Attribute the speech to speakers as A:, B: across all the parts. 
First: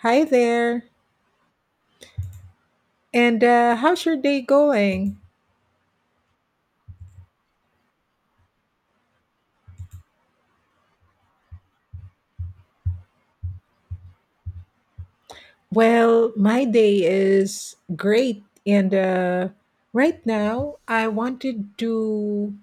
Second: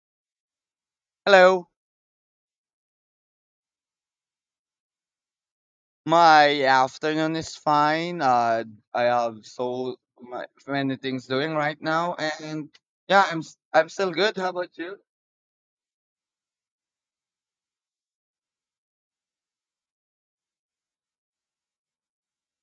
A: Hi there.
B: Hello,
A: And How's your day going?
B: my afternoon is fine. I have many things doing right now, and yeah, I'm still good. How about you?
A: Well, my day is great. And Right now, I wanted to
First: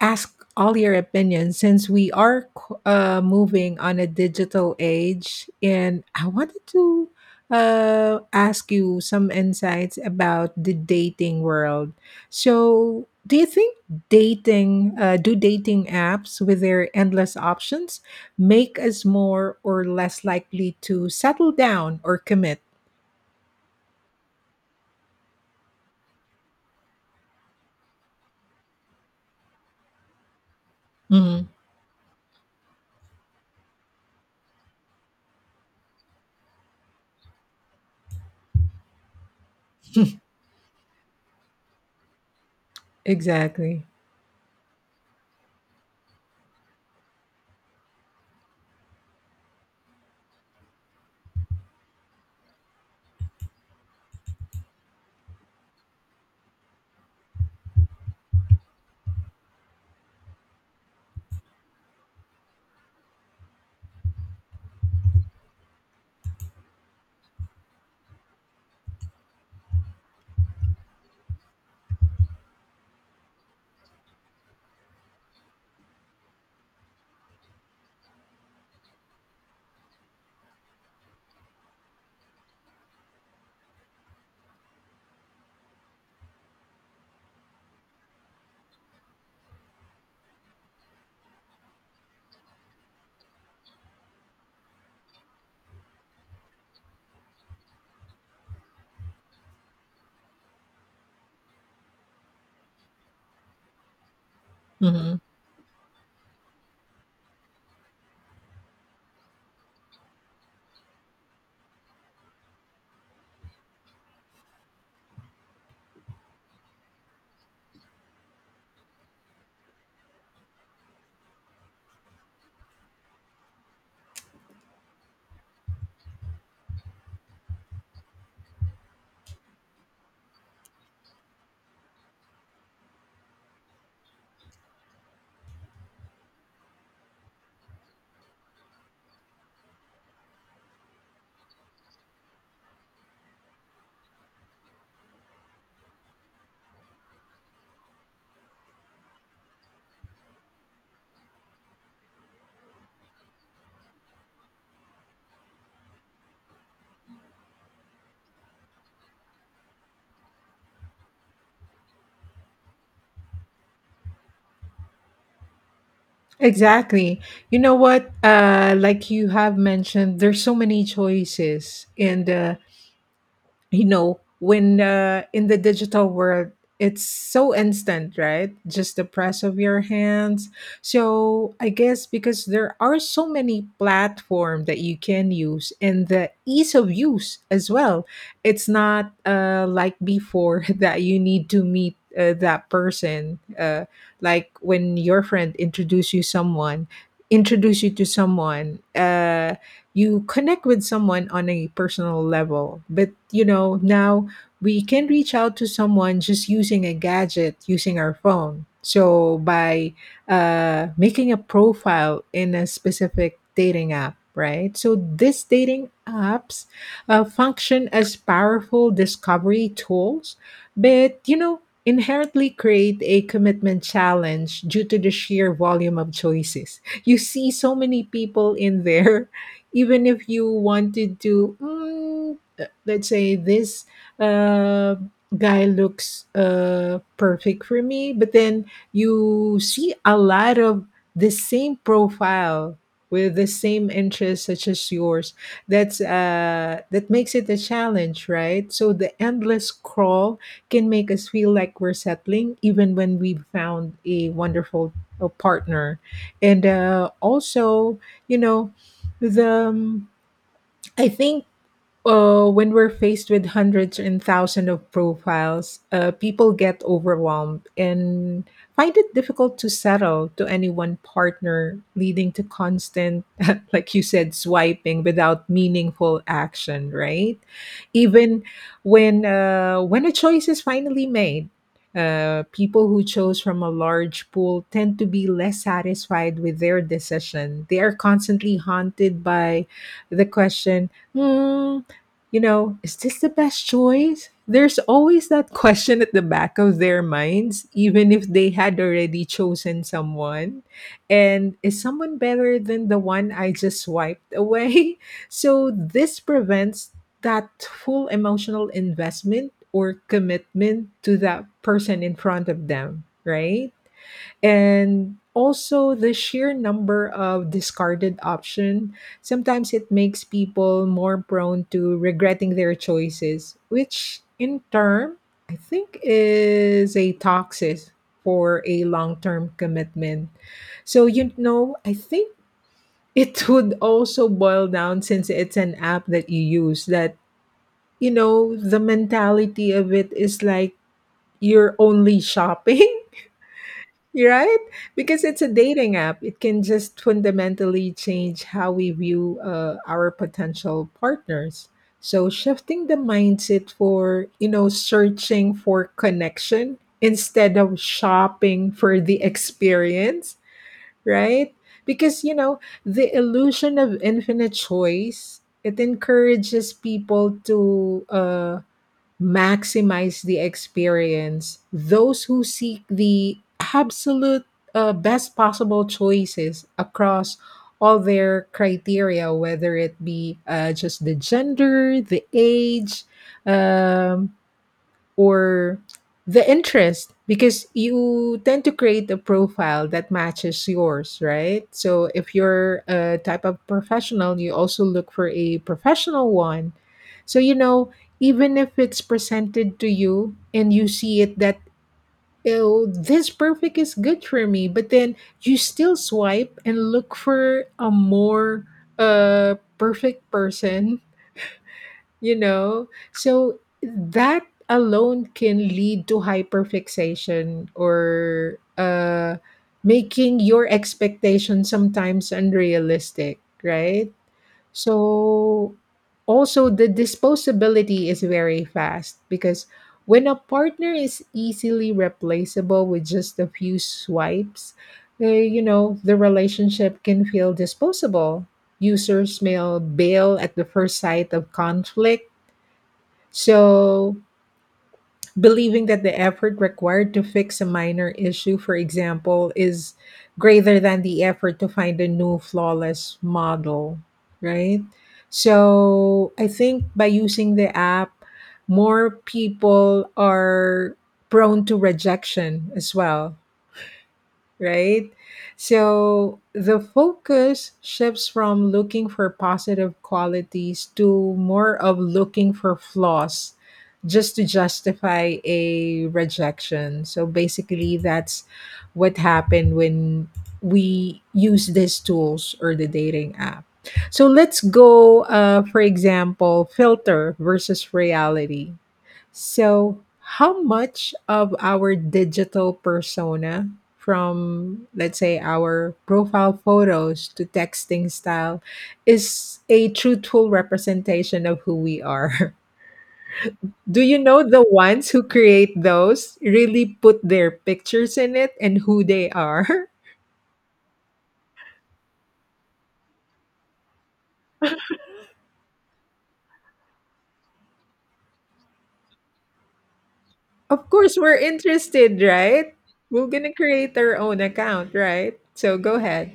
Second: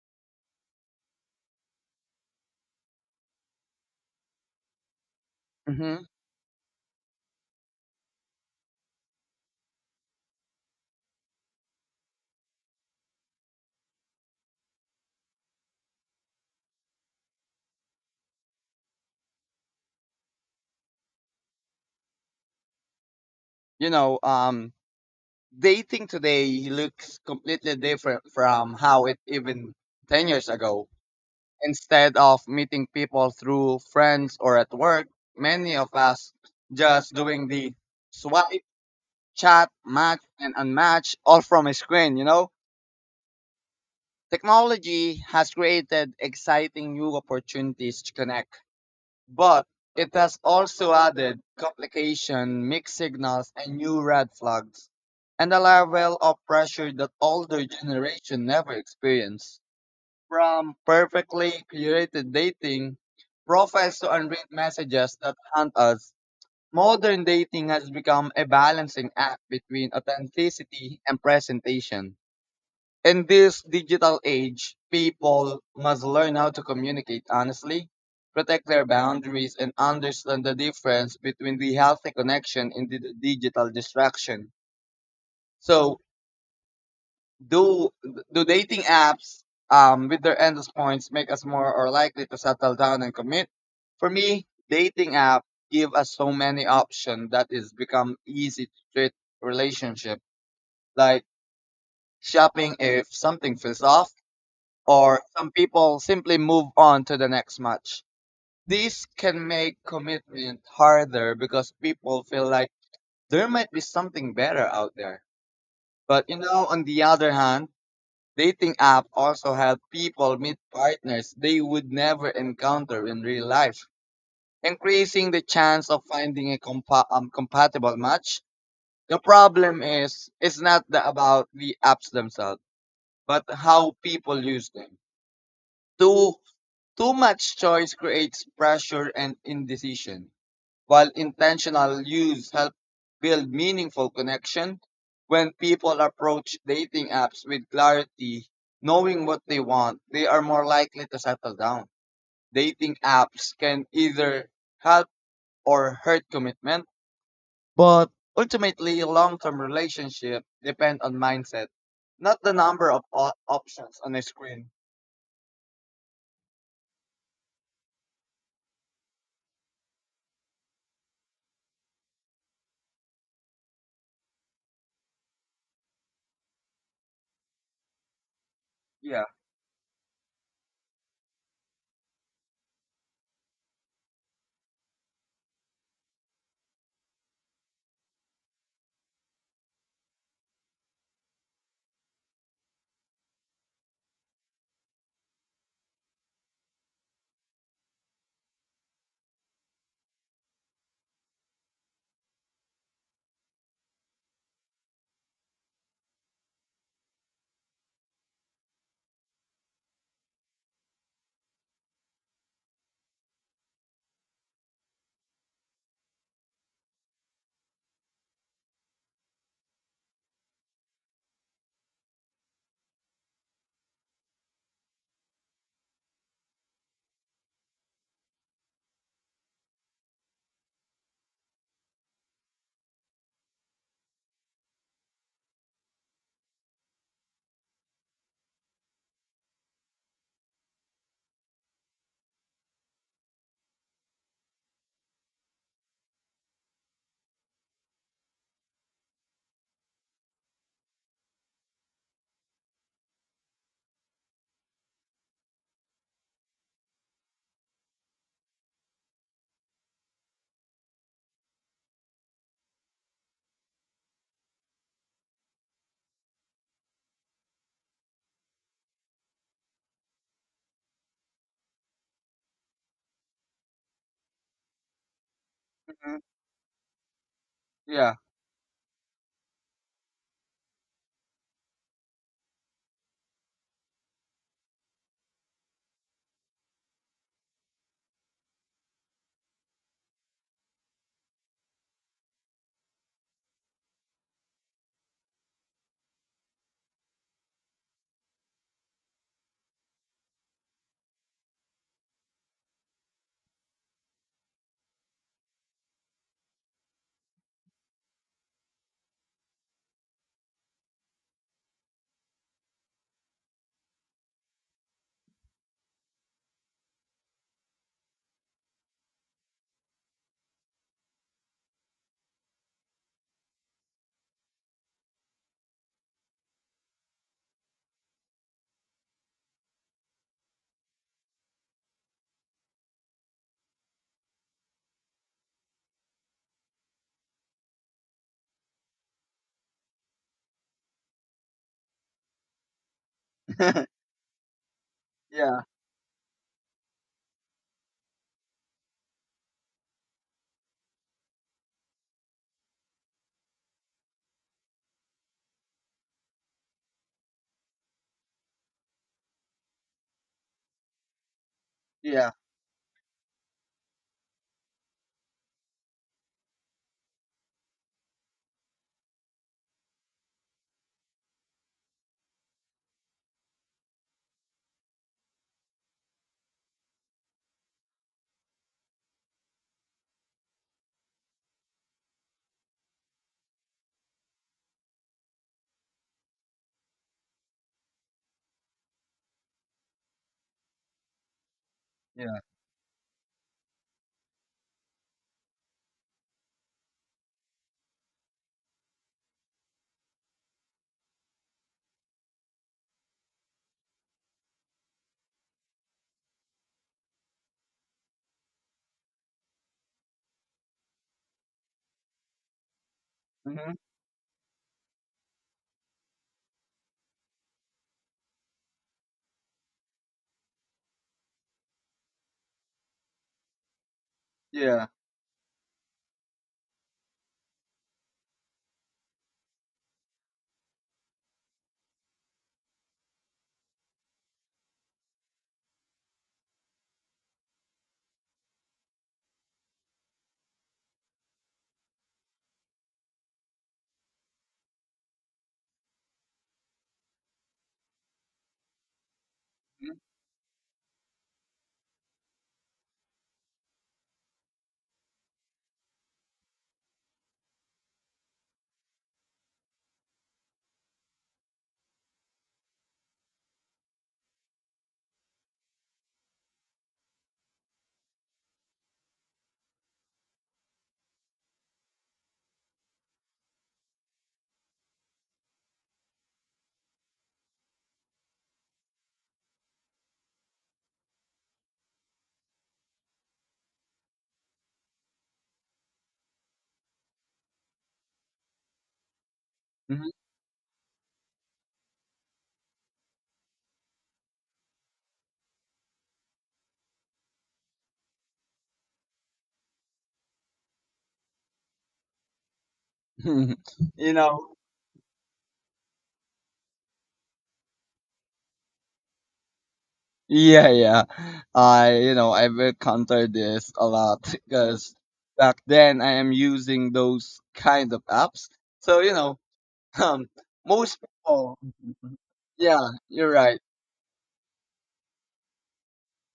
A: ask all your opinions since we are moving on a digital age.
B: hmm
A: And I wanted to ask you some insights about the dating world. So, do you think do dating apps with their endless options? Make us more or less likely to settle down or commit.
B: You know, dating today looks completely different from how it even 10 years ago.
A: Mhm.
B: Instead of meeting people through friends or at work, many of us just doing the swipe, chat, match, and unmatch all from a screen.
A: Exactly.
B: Technology has created exciting new opportunities to connect, but it has also added complication, mixed signals, and new red flags, and a level of pressure that older generation never experienced. From perfectly curated dating profiles to unread messages that haunt us, modern dating has become a balancing act between authenticity and presentation. In this digital age, people must learn how to communicate honestly, protect their boundaries, and understand the difference between the healthy connection and the digital distraction. So, do do dating apps with their endless points make us more or likely to settle down and commit? For me, dating app give us so many options that it's become easy to treat relationship like shopping if something feels off
A: Mhm.
B: or some people simply move on to the next match. This can make commitment harder because people feel like there might be something better out there. But you know, on the other hand, dating app also help people meet partners they would never encounter in real life, increasing the chance of finding a compatible match. The problem is it's not the, about the apps themselves, but how people use them. Too Too much choice creates pressure and indecision, while intentional use helps build meaningful connection. When people approach dating apps with clarity, knowing what they want, they are more likely to settle down. Dating apps can either help or hurt commitment, but ultimately long-term relationship depend on mindset, not the number of options on a screen.
A: Exactly. You know what? Like you have mentioned, there's so many choices, and you know when in the digital world it's so instant, right? Just the
B: Yeah.
A: press of your hands. So I guess because there are so many platform that you can use and the ease of use as well, it's not like before that you need to meet that person, like when your friend introduce you to someone, you connect with someone on a personal level. But you know, now we can reach out to someone just using a gadget, using our phone. So by making a profile in a specific dating app, right? So these dating apps function as powerful discovery tools, but you know, inherently create a commitment challenge due to the sheer volume of choices. You see so many people in there. Even if you wanted to let's say this uh, guy looks perfect for me, but then you see a lot of the same profile with the same interests such as yours. That's that makes it a challenge, right? So the endless crawl can make us feel like we're settling even when we have found a wonderful partner. And also, you know the I think when we're faced with hundreds and thousands of profiles, people get overwhelmed and find it difficult to settle to any one partner, leading to constant, like you said, swiping without
B: Mhm.
A: meaningful action. Right?
B: Yeah.
A: Even when a choice is finally made. People who chose from a large pool tend to be less satisfied with their decision. They are constantly haunted by the question, "Hmm, you know, is this the best choice?" There's always that question at the back of their minds, even if they had already chosen someone. And is someone better than the one I just swiped away? So this prevents that full emotional investment or commitment to that person in front of them, right? And also the sheer number of discarded option sometimes it makes people more prone to regretting their choices, which in turn I think is a toxic for a long-term commitment. So you know, I think it would also boil down, since it's an app that you use, that you know the mentality of it is like you're only shopping. Right? Because
B: yeah.
A: it's a
B: Yeah.
A: dating app, it can just fundamentally change how we view our potential partners. So shifting the mindset for, you know, searching for connection instead of shopping for the experience, right? Because,
B: Yeah.
A: you know, the illusion of infinite choice, it encourages people to maximize the experience. Those who seek the absolute best possible choices across all their criteria, whether it be just the gender, the age, um, or the interest, because you tend to create a profile that matches yours, right? So if you're a type of professional, you also look for a professional one. So you know, even if it's presented to you and you see it that, oh, this perfect is good for me, but then you still swipe and look for a more perfect person, you know. So
B: hmm
A: that alone can lead to hyperfixation or making your expectations sometimes unrealistic, right?
B: Yeah.
A: So also the disposability is very fast because when a partner is easily replaceable with just a few swipes, you know the relationship can feel disposable. Users may bail at the first sight of conflict, so believing that the effort required to fix a minor issue, for example, is greater than the effort to find a new flawless model, right? So, I think by using the app, more people are prone to rejection as well, right? So the focus shifts from looking for positive qualities to more of looking for flaws just to justify a rejection. So basically, that's what happened when we use these tools or the dating app. So let's go, for example, filter versus reality. So,
B: hmm
A: how much of our digital persona, from let's say our profile photos to texting style, is a truthful representation of who we are? Do
B: you
A: you know
B: know.
A: the ones who create those really put their pictures in it and who they are?
B: Yeah, yeah. You know, I've encountered this a lot because back then I am using those kind of apps. So you know, um,
A: Of
B: most
A: course, we're
B: people.
A: interested, right?
B: Yeah,
A: We're
B: you're
A: gonna
B: right.
A: create our own account, right? So go ahead.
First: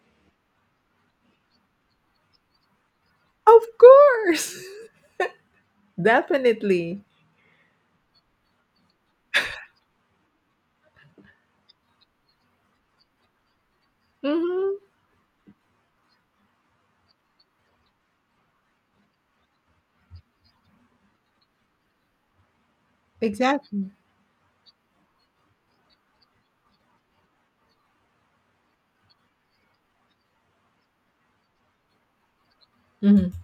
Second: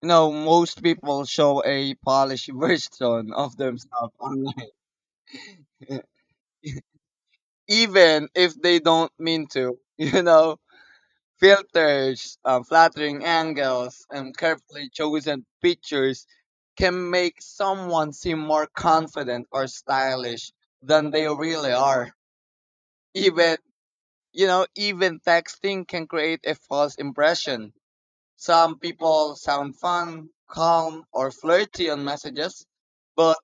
B: You know, most people show a polished version of
A: Of
B: themselves
A: course,
B: online,
A: definitely.
B: even if they don't mean to. You know. Filters, flattering angles, and
A: Mhm.
B: carefully chosen pictures can make someone seem more confident or stylish than they really are. Even,
A: Exactly.
B: you know, even texting can create a false impression. Some people sound fun, calm, or flirty on messages,
A: Hmm.
B: but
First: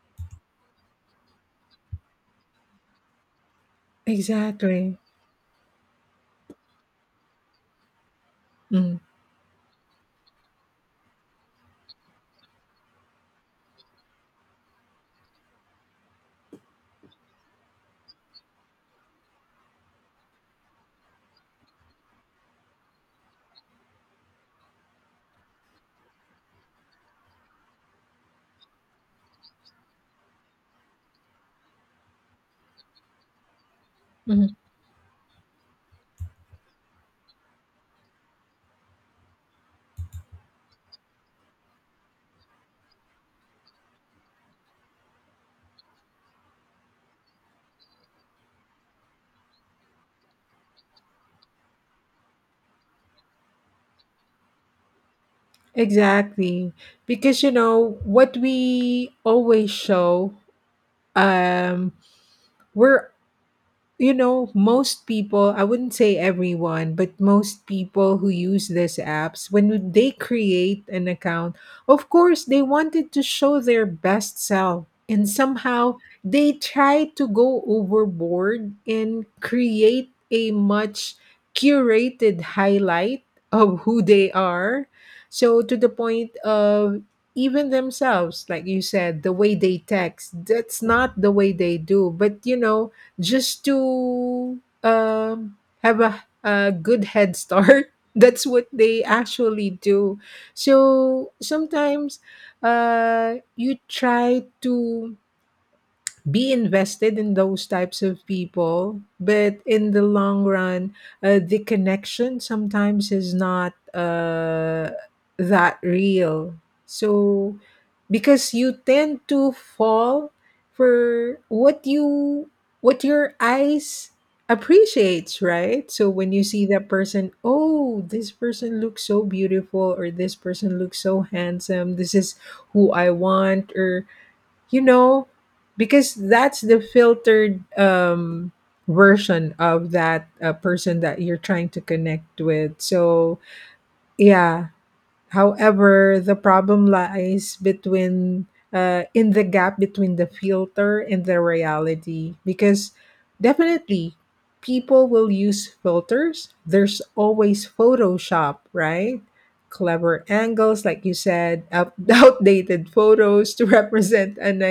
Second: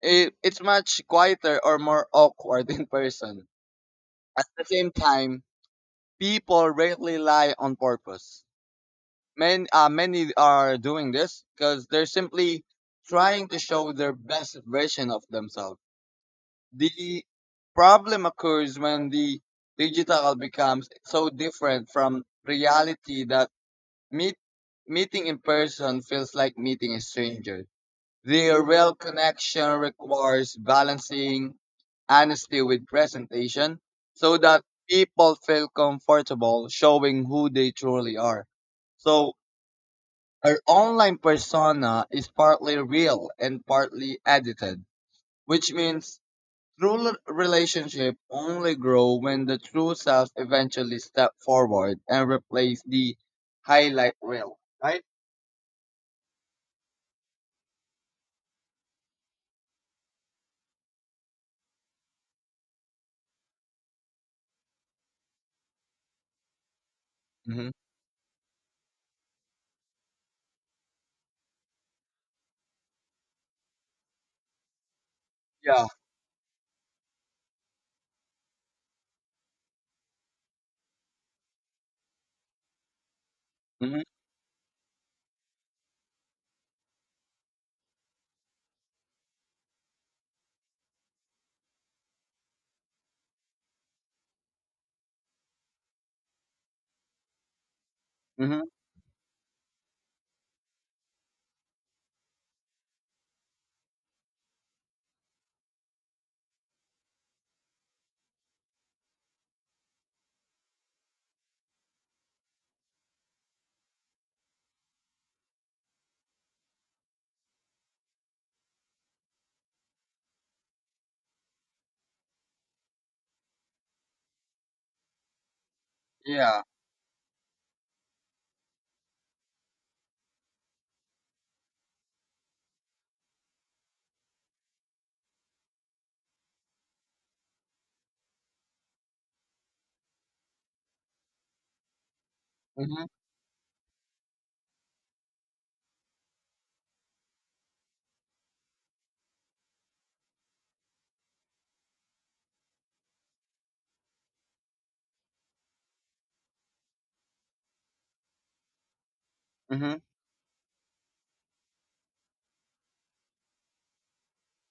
B: it's much quieter or more awkward in person. At the same
A: Exactly.
B: time, people rarely lie on purpose.
A: Hmm.
B: Many are doing this because they're simply trying to show their best version of themselves. The problem occurs when the digital becomes so different from reality that meet, meeting in person feels like meeting a stranger. The real connection requires balancing honesty with presentation so
A: Hmm.
B: that people feel comfortable showing who they truly are. So our online persona is partly real and partly edited, which means true relationships only grow when the true self eventually step forward and replace the highlight reel, right?
A: Exactly. Because you know what we always show um we're you know, most people, I wouldn't say everyone, but most
B: Mm-hmm.
A: people who use these apps, when they create an account, of course, they wanted to show their best self. And
B: Yeah.
A: somehow they try to go overboard and create a much curated highlight of who
B: Mm-hmm.
A: they are. So, to the point of even themselves, like you said, the way they text, that's not the way they do. But, you know, just to um, have a good head start. That's
B: Mm-hmm.
A: what they actually do. So sometimes you try to be invested in those types of people, but in the long run the connection sometimes is not that real. So because you tend to fall for what you what your eyes appreciates, right? So when you
B: Yeah.
A: see that person, oh, this person looks so beautiful or this person looks so handsome, this is who I want, or you know, because that's the filtered version of that person that you're trying to connect with,
B: Mm-hmm.
A: so yeah. However, the problem lies between in the gap between the filter and the reality, because definitely people will use filters, there's always Photoshop, right?
B: Mm-hmm.
A: Clever angles, like you said, out- outdated photos to represent an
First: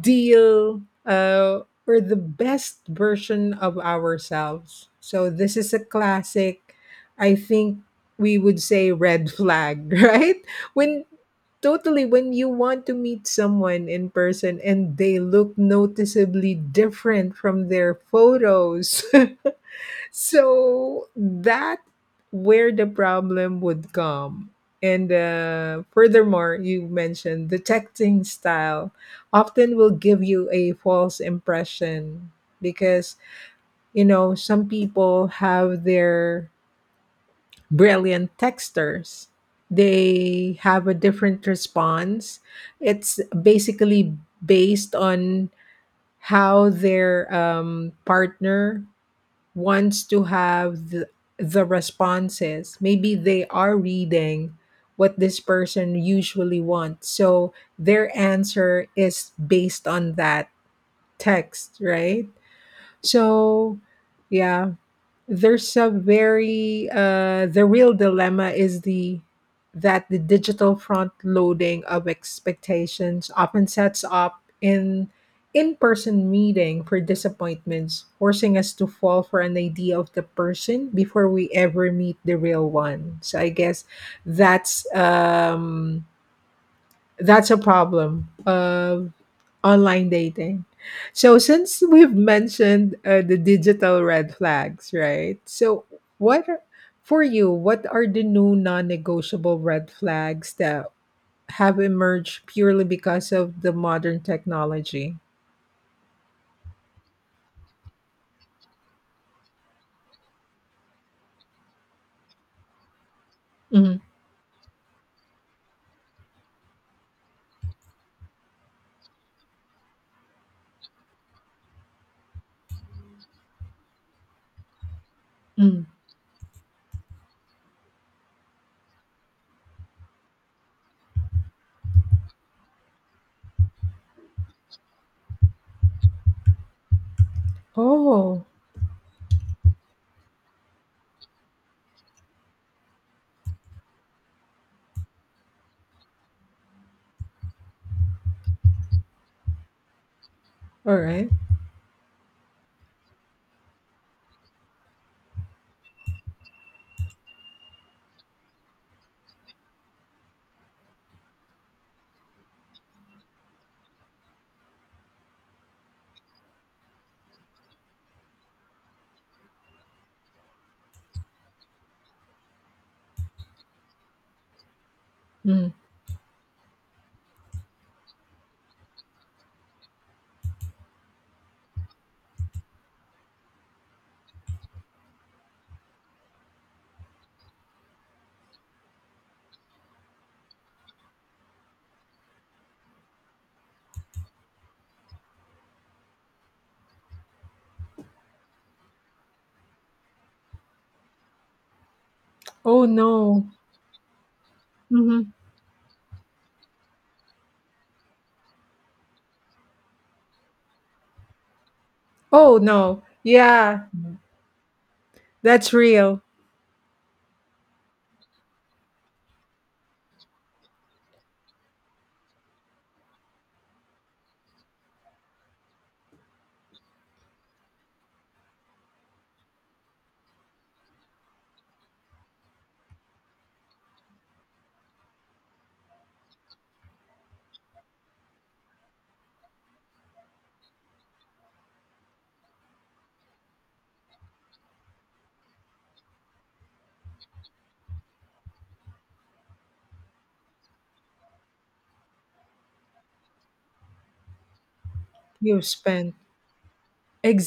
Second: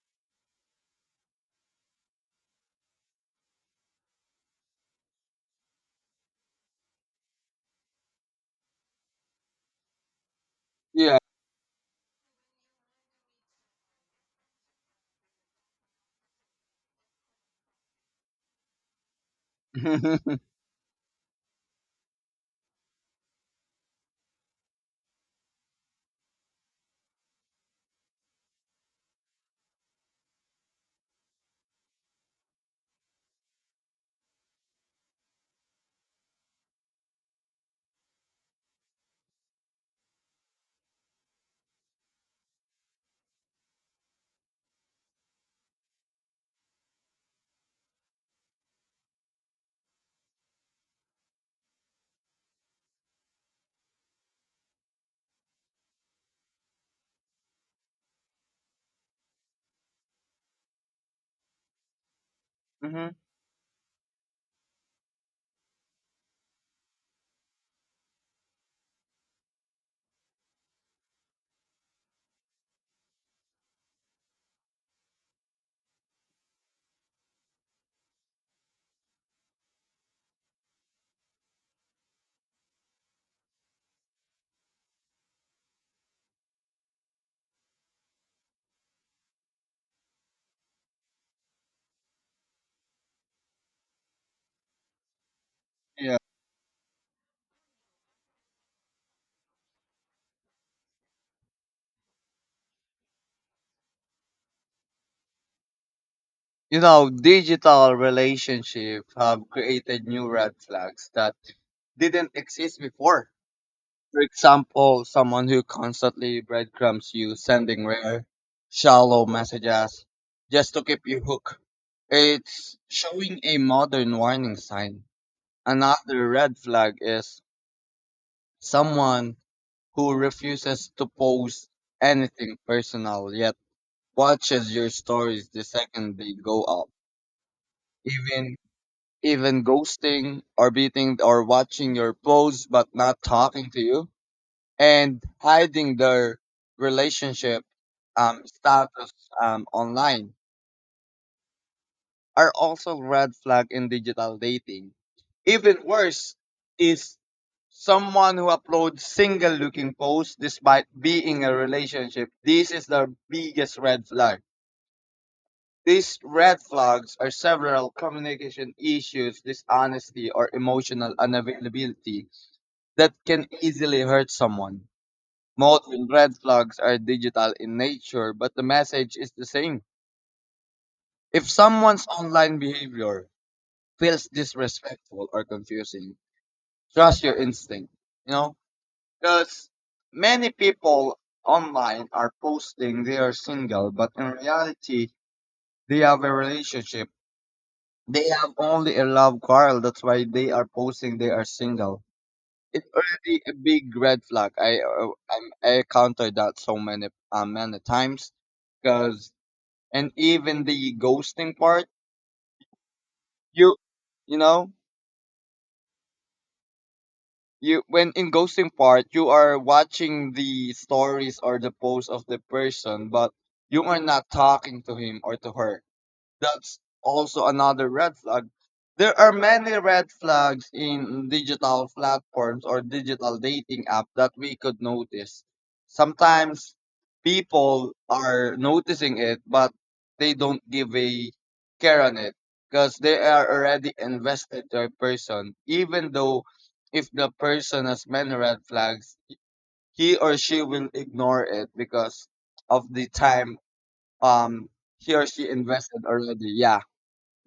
A: deal or the best version of ourselves. So this is a classic, I think we would say, red flag, right? When
B: Yeah.
A: totally when you want to meet someone in person and they look noticeably different from their photos.
B: mm-hmm.
A: So that where the problem would come. And furthermore, you mentioned the texting style often will give you a false impression because you know some people have their brilliant texters. They have a different response. It's basically based on how their partner wants to have the responses. Maybe they are reading what this person usually wants. So their answer is based on that text, right? So, yeah, there's a very the real dilemma is the that the digital front loading of expectations often sets up in in-person meeting for disappointments, forcing us to fall for an idea of the person before we ever meet the real one. So I guess that's um, that's a problem. Online dating. So since we've mentioned the digital red flags, right? So
B: Yeah.
A: what are, for you, what are the new non-negotiable red flags that have emerged purely because of the modern technology?
B: You know, digital relationship have created new red flags that didn't exist before.
A: Mhm.
B: For example, someone who constantly breadcrumbs you, sending rare, shallow messages just to keep you hooked. It's showing a modern warning sign.
A: Mm.
B: Another red flag is someone who refuses to post anything personal yet watches your stories the second they go up.
A: Oh, all
B: Even Even ghosting or beating or watching your posts but not talking to you and hiding their relationship status online
A: right.
B: are also red flag in digital dating. Even worse is someone who uploads single looking posts despite being a relationship. This is the biggest red flag. These red flags are several communication issues, dishonesty, or emotional unavailability that can easily hurt someone.
A: Mm.
B: Modern red flags are digital in nature, but the message is the same. If someone's online behavior feels disrespectful or confusing, trust your instinct. You know, because many people online are posting they are single, but in reality, they have a relationship. They have only a love quarrel. That's why they are posting they are single.
A: Oh
B: It's already
A: no.
B: a big red flag.
A: Mhm.
B: I encountered that so many many times because and even the ghosting part
A: Oh no.
B: you
A: Yeah,
B: you know
A: that's real.
B: you when in ghosting part you are watching the stories or the posts of the person but you are not talking to him or to her. That's also another red flag. There are many red flags in digital platforms or digital dating app that we could notice. Sometimes people are noticing it, but they don't give a care on it because they are already invested to a person. Even though if the person has many red flags, he or she will ignore it because of the time um he or she
A: You've
B: invested
A: spent.
B: already. Yeah.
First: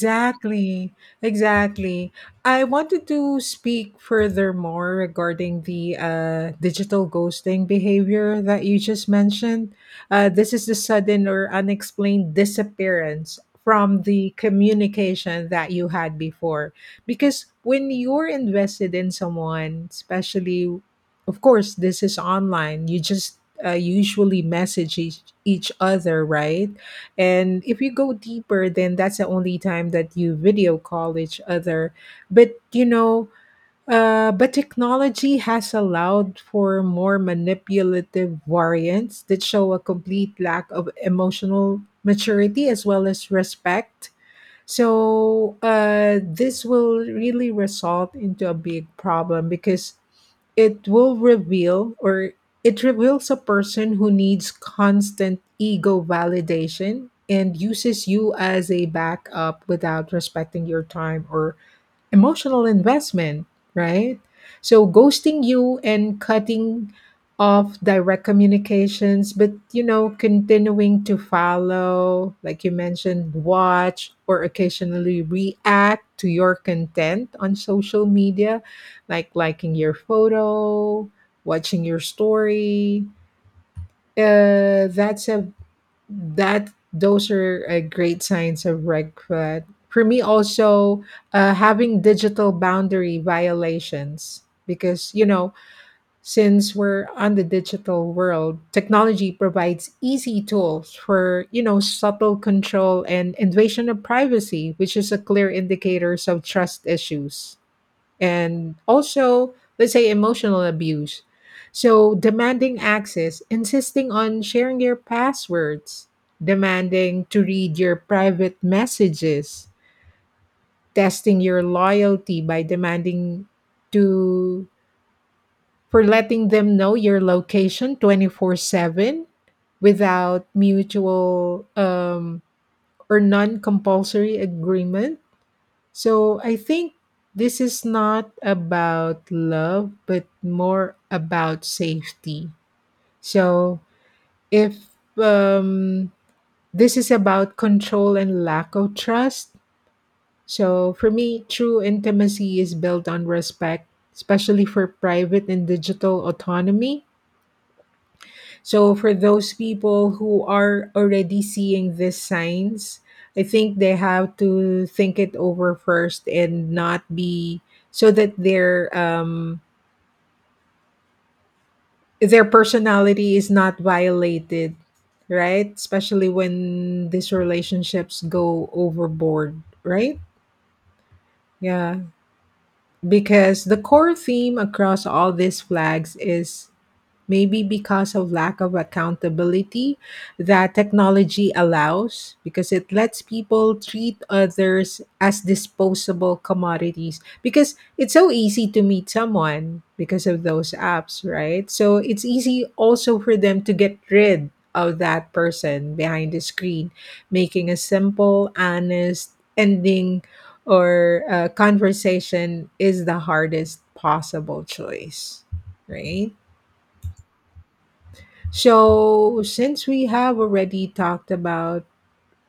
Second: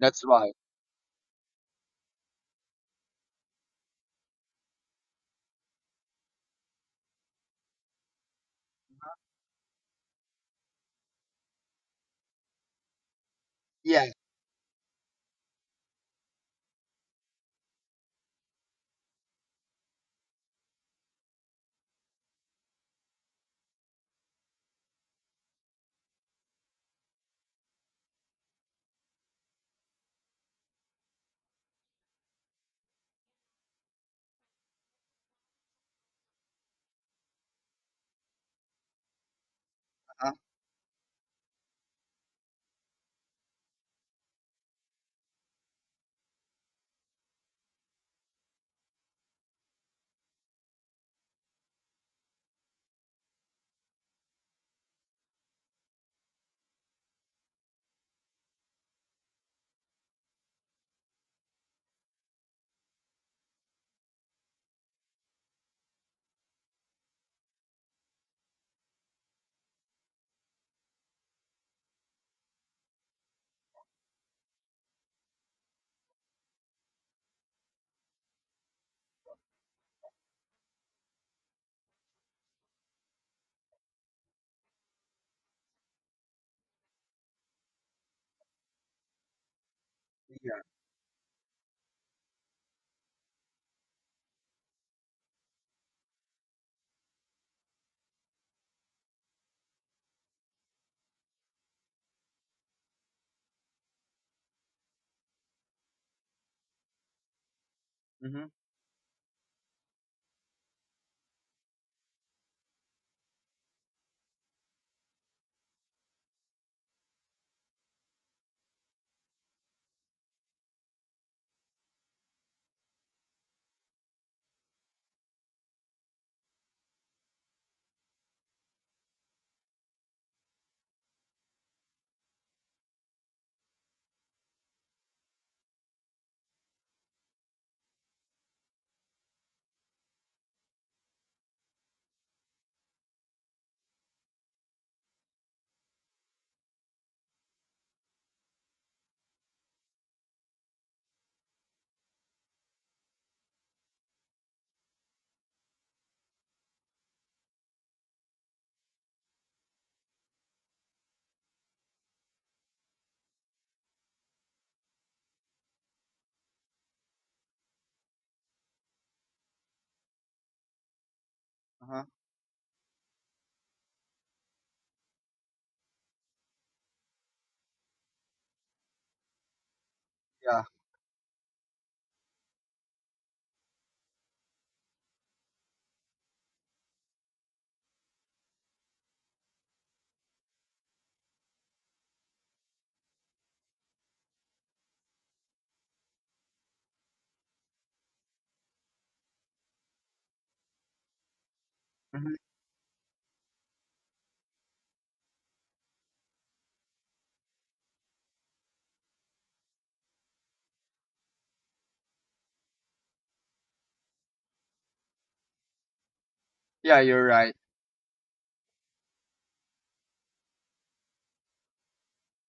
B: That's why.
A: exactly. I wanted to speak furthermore regarding the digital ghosting behavior that you just mentioned. This is the sudden or unexplained disappearance from
B: Yeah.
A: the communication that you had before. Because when you're invested in someone, especially, of course, this is online, you just usually message each other, right? And if you go deeper, then that's the only time that you video call each other. But you know, but technology has allowed for more manipulative variants that show a
B: Uh,
A: complete lack of emotional maturity as well as respect. So this will really result into a big problem because it will reveal or it reveals a person who needs constant ego validation and uses you as a backup without respecting your time or emotional investment, right? So ghosting you and cutting off direct communications, but you know, continuing to follow, like you mentioned, watch or occasionally react to your content on social media, like liking your photo, watching your story. Uh, that's a that those are great signs of red flag for me
B: yeah.
A: also, having digital boundary violations, because you know, since we're on the digital world, technology provides easy tools for you know, subtle control and invasion of privacy, which is a clear indicators of trust issues,
B: hmm
A: and also, let's say, emotional abuse. So demanding access, insisting on sharing your passwords, demanding to read your private messages, testing your loyalty by demanding to for letting them know your location 24/7 without mutual or non-compulsory agreement. So I think this is not about love, but more about safety. So if, um, this is about control and lack of trust. So for me, true intimacy is built on respect, especially for private and digital autonomy. So for those people who are already seeing these signs, I think they have to think it over first and not be, so that their
B: Uh-huh.
A: their personality is not violated, right? Especially when these relationships go overboard, right?
B: Yeah.
A: Yeah, because the core theme across all these flags is maybe because of lack of accountability that technology allows, because it lets people treat others as disposable commodities, because it's so easy to meet someone because of those apps, right? So it's
B: hmm
A: easy also for them to get rid of that person behind the screen. Making a simple honest ending or conversation is the hardest possible choice, right?
B: Yeah, you're right.
A: So, since we have already talked about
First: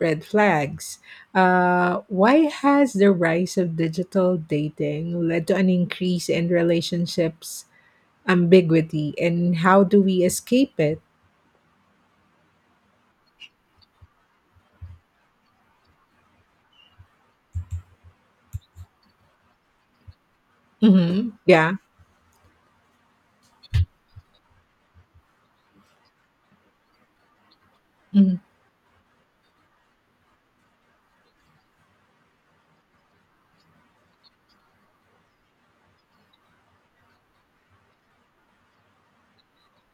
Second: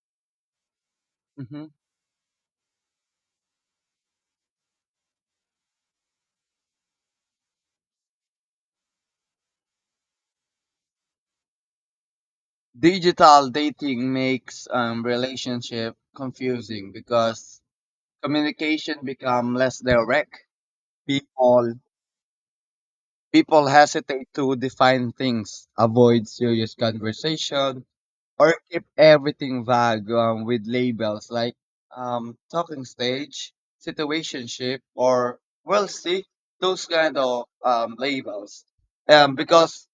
A: red flags,
B: hmm
A: why has the rise of digital dating led to an increase in relationships ambiguity, and how do we escape it?
B: Digital dating makes relationship confusing because communication become less direct.
A: Mm-hmm.
B: People
A: Yeah.
B: People hesitate to define things, avoid serious conversation, or keep everything vague with labels like talking stage, situationship, or well, see those kind of labels. Because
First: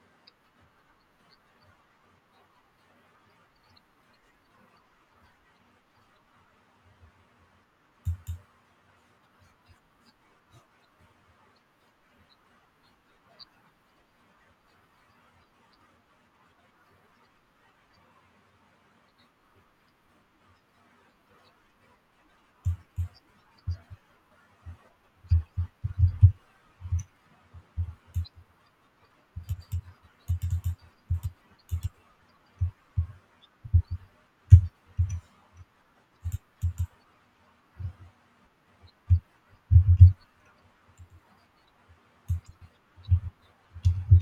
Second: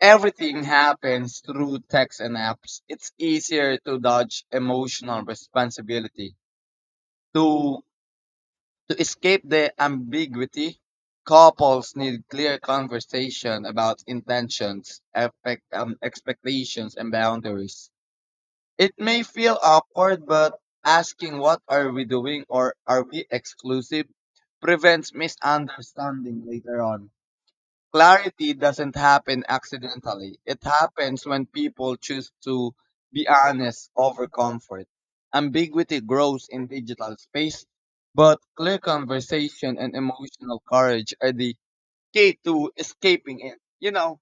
B: everything happens through text and apps, it's easier to dodge emotional responsibility. To to escape the ambiguity, couples need clear conversation about intentions, expectations, and boundaries. It may feel awkward, but asking what are we doing or are we exclusive prevents misunderstanding later on. Clarity doesn't happen accidentally. It happens when people choose to be honest over comfort. Ambiguity grows in digital space, but clear conversation and emotional courage are the key to escaping it. You know,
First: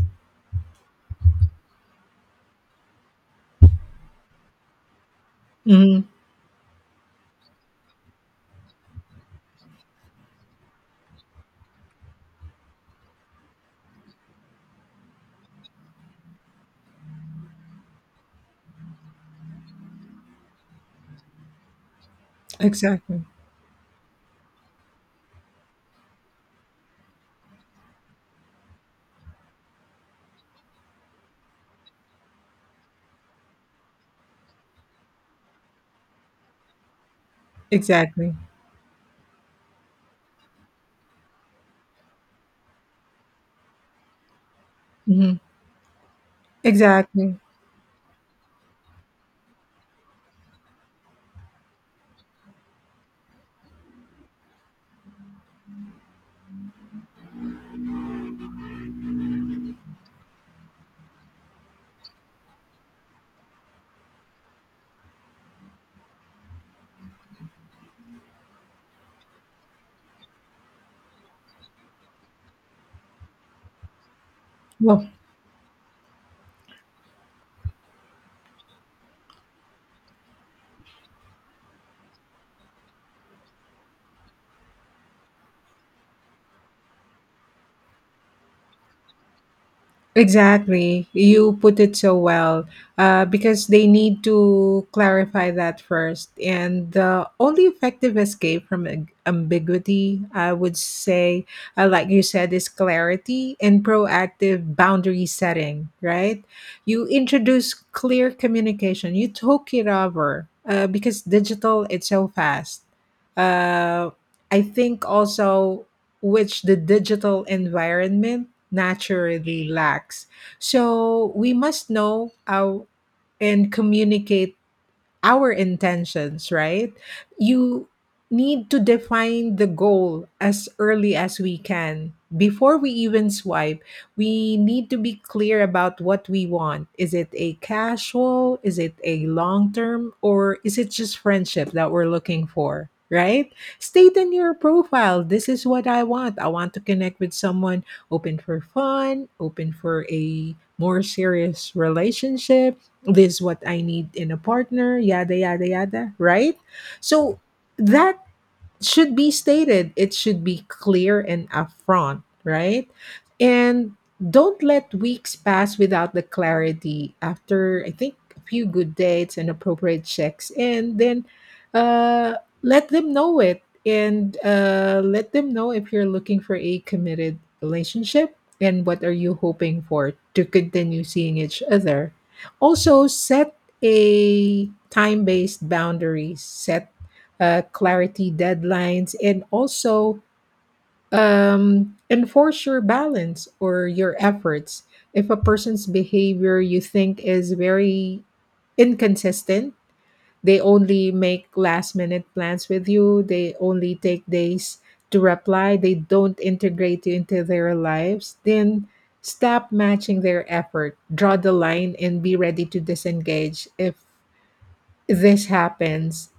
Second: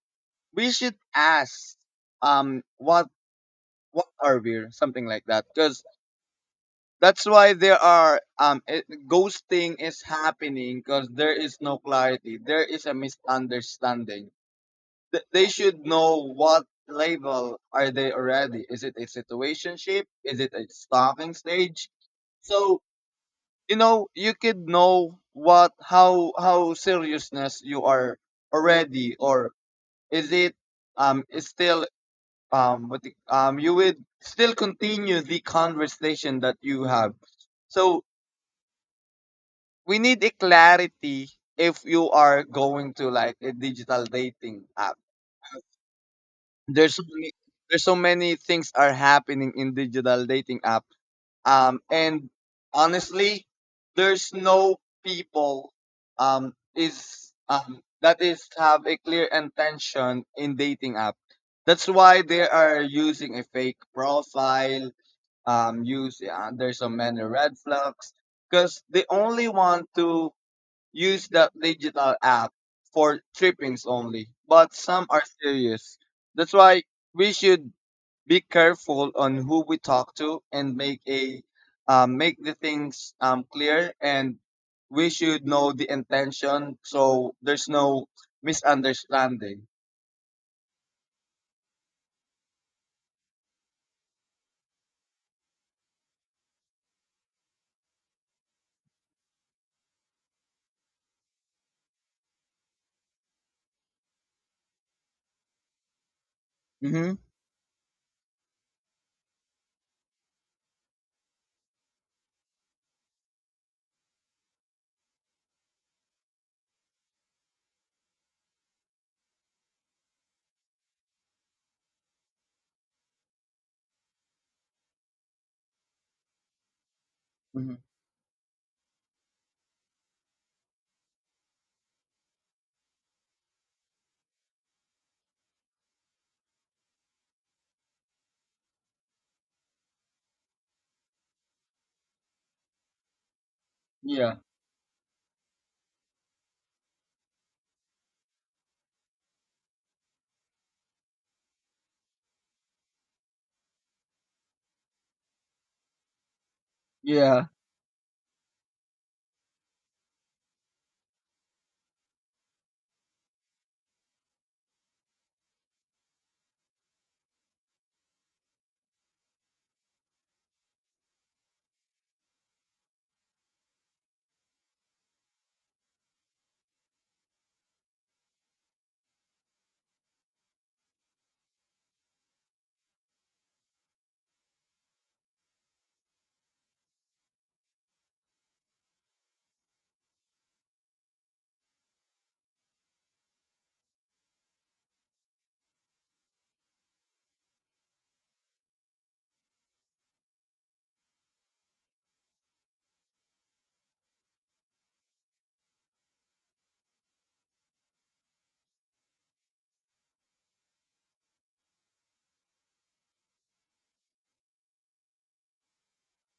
B: we should ask um what what are we something like that because
A: Mm-hmm.
B: that's why there are it, ghosting is happening because there is no clarity. There is a misunderstanding. They should know what level are they already. Is it a situationship? Is it a stalking stage? So
A: Exactly.
B: you know you could know what how seriousness you are already, or is it is still what you would still continue the conversation that you have. So
A: Exactly.
B: we need a clarity if you are going to like a digital dating app.
A: Mm-hmm.
B: There's so many,
A: Exactly.
B: there's so many things are happening in digital dating app. And honestly, there's no people is that is have a clear intention in dating app. That's why they are using a fake profile. Use There's so many red flags because they only want to use that digital app for trippings only, but some
A: Well,
B: are serious. That's why we should be careful on who we talk to and make a make the things clear and we should know the intention so there's no misunderstanding.
A: exactly. You put it so well, because they need to clarify that first. And the only effective escape from ambiguity, I would say, like you said, is clarity and proactive boundary setting, right? You
B: Mm-hmm.
A: introduce clear communication, you took it over, because digital, it's so fast. Uh, I think also, which the digital environment naturally lacks. So we must know how and communicate our intentions, right?
B: hmm
A: You need to define the goal as early as we can. Before we even swipe, we need to be clear about what we want. Is it a casual? Is it a long term? Or is it just friendship that we're looking for? Right? State in
B: Yeah.
A: your profile, this is what I want. I want to connect with someone open for fun, open for a more serious relationship, this is what I need in a partner, yada, yada, yada, right? So
B: Yeah.
A: that should be stated, it should be clear and upfront, right? And don't let weeks pass without the clarity after, I think, a few good dates and appropriate checks. And then uh, let them know it, and let them know if you're looking for a committed relationship and what are you hoping for to continue seeing each other. Also, set a time based boundaries, set clarity deadlines, and also, enforce your balance or your efforts. If a person's behavior you think is very inconsistent, they only make last minute plans with you, they only take days to reply, they don't integrate you into their lives, then stop matching their effort, draw the line, and be ready to disengage if this happens.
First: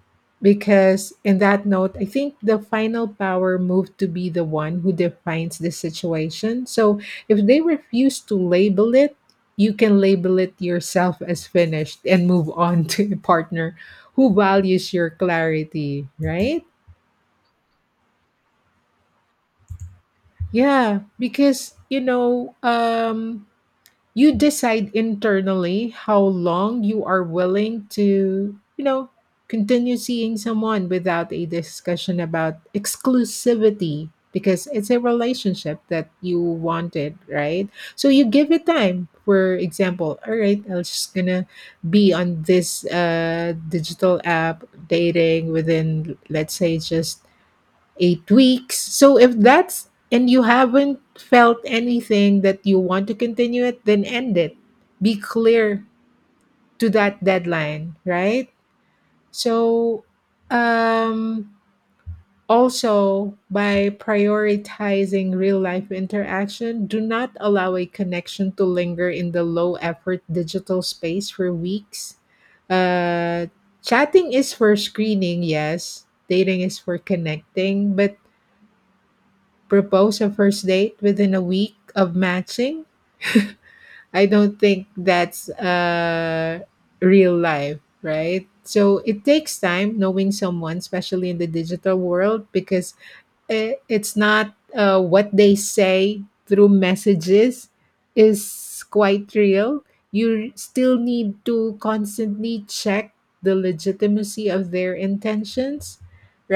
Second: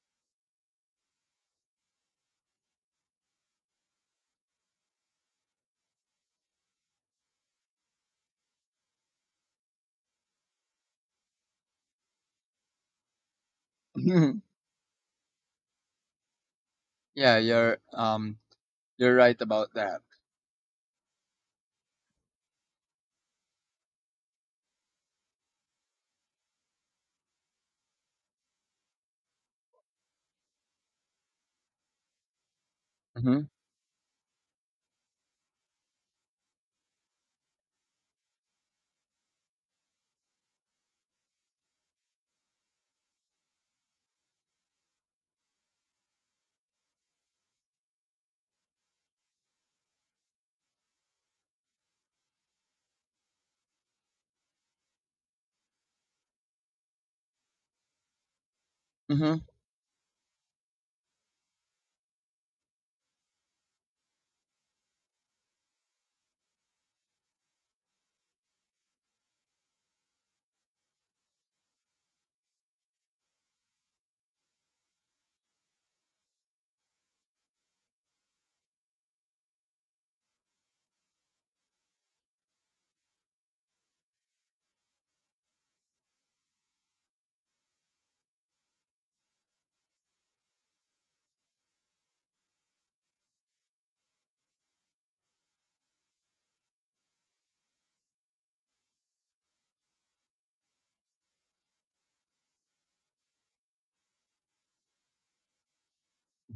A: Because in that note, I think the final power moved to be the one who defines the situation. So if they refuse to label it, you can label it yourself as finished and move on to a partner who values your clarity, right?
B: Yeah, you're right about that.
A: Yeah, because you know, you decide internally how long you are willing to, you know, continue seeing someone without a discussion about
B: Mm-hmm.
A: exclusivity, because it's a relationship that you wanted, right? So you give it time. For example, all right, I'm just gonna be on this digital app dating within, let's say, just 8 weeks. So if that's, and you haven't felt anything that you want to continue it, then end it. Be clear to that deadline, right?
B: Mm-hmm.
A: So, um also by prioritizing real life interaction, do not allow a connection to linger in the low effort digital space for weeks. Uh Chatting is for screening, yes. Dating is for connecting, but propose a first date within a week of matching. I don't think that's real life, right? So it takes time knowing someone, especially in the digital world, because I it's not what they say through messages is quite real. You still need to constantly check the legitimacy of their intentions,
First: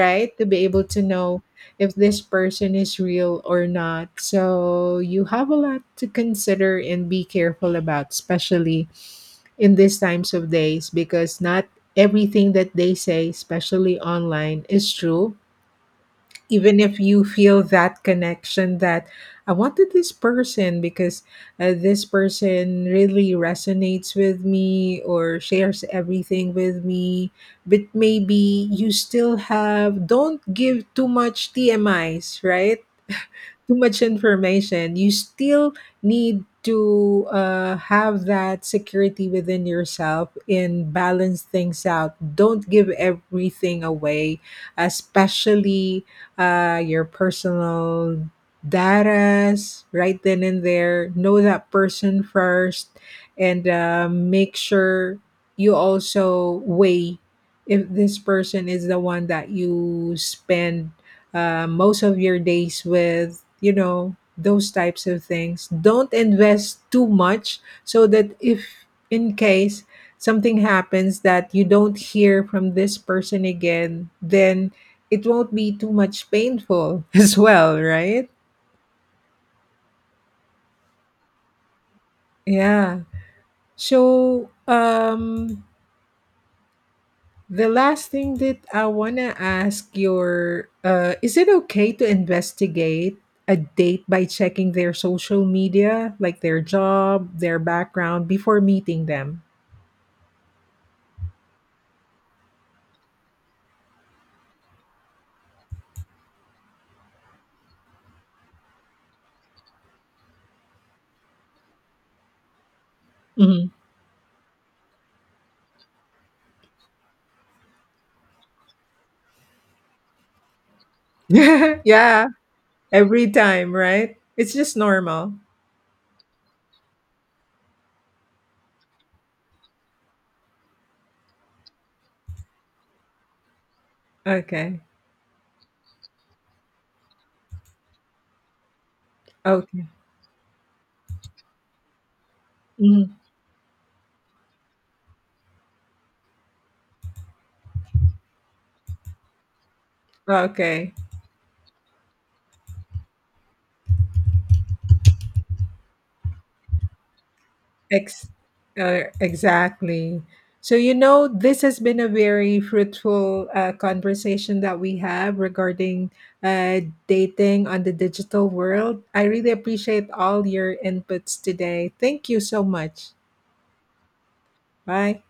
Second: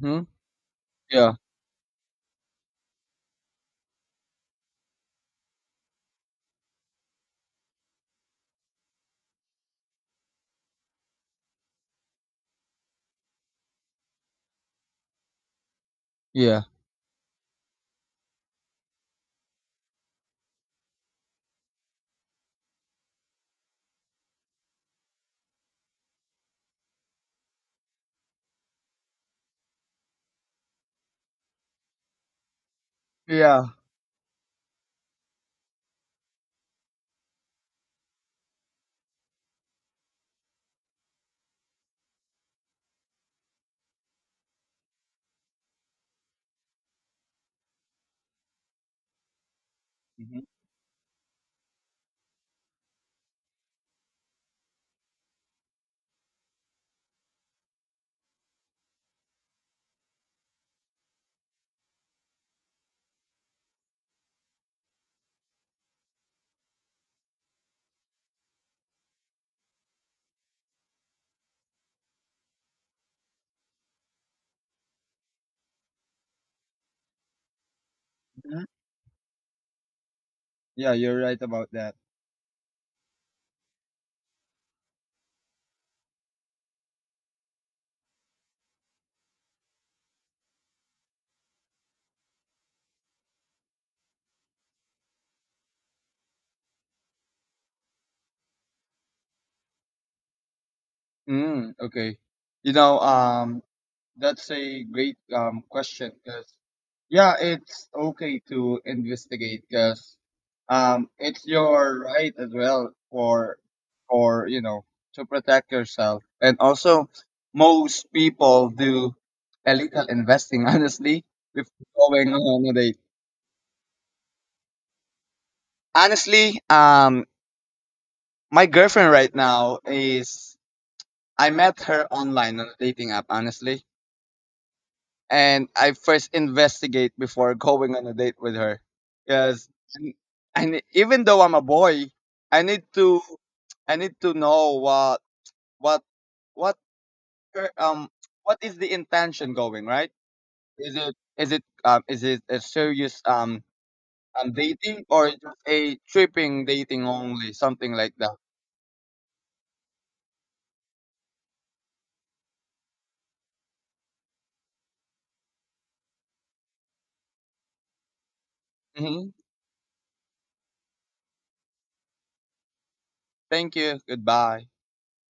B: hmm
A: To be able to
B: Yeah.
A: know if this person is real or not. So you have a lot to consider and be careful about, especially in these times of days, because not everything that they say, especially online, is true,
B: Yeah.
A: even if you feel that connection, that I wanted this person because, this person really resonates with me or shares everything with me. But maybe you still have, don't give too much TMIs, right?
B: Yeah.
A: Too much information, you still need to have that security within yourself and balance things out. Don't give everything away, especially your personal datas right
B: Mm-hmm.
A: then and there. Know that person first, and make sure you also weigh if this person is the one that you spend most of your days with. You know, those types of things. Don't invest too much, so that if, in case, something happens that you don't hear from this person again, then it won't be too much painful as well, right?
B: Mm-hmm. Yeah, you're right about that.
A: Yeah. So, the last thing that I want to ask your, is it okay to investigate a date by checking their social media, like their job, their background, before meeting them?
B: Okay. You know, that's a great question because yeah, it's okay to investigate because it's your right as well
A: Mhm.
B: for you know to protect yourself and also most people do a little investing honestly before
A: Yeah,
B: going on a date.
A: every time, right? It's just normal.
B: Honestly, my girlfriend right now is I met her online on a dating app honestly
A: Okay.
B: and I first investigate before going on a date with her. Because
A: Okay.
B: and even though I'm a boy, I need
A: Mhm.
B: to I need to know what what her- um what is the intention going right?
A: Okay.
B: Is it a serious dating or just a tripping dating only something like
A: Ex-
B: that?
A: exactly. So, you know, this has been a very fruitful conversation that we have regarding uh, dating on the digital world. I
B: hmm
A: really appreciate all your inputs today. Thank you so much.
B: Thank you. Goodbye.
A: Bye.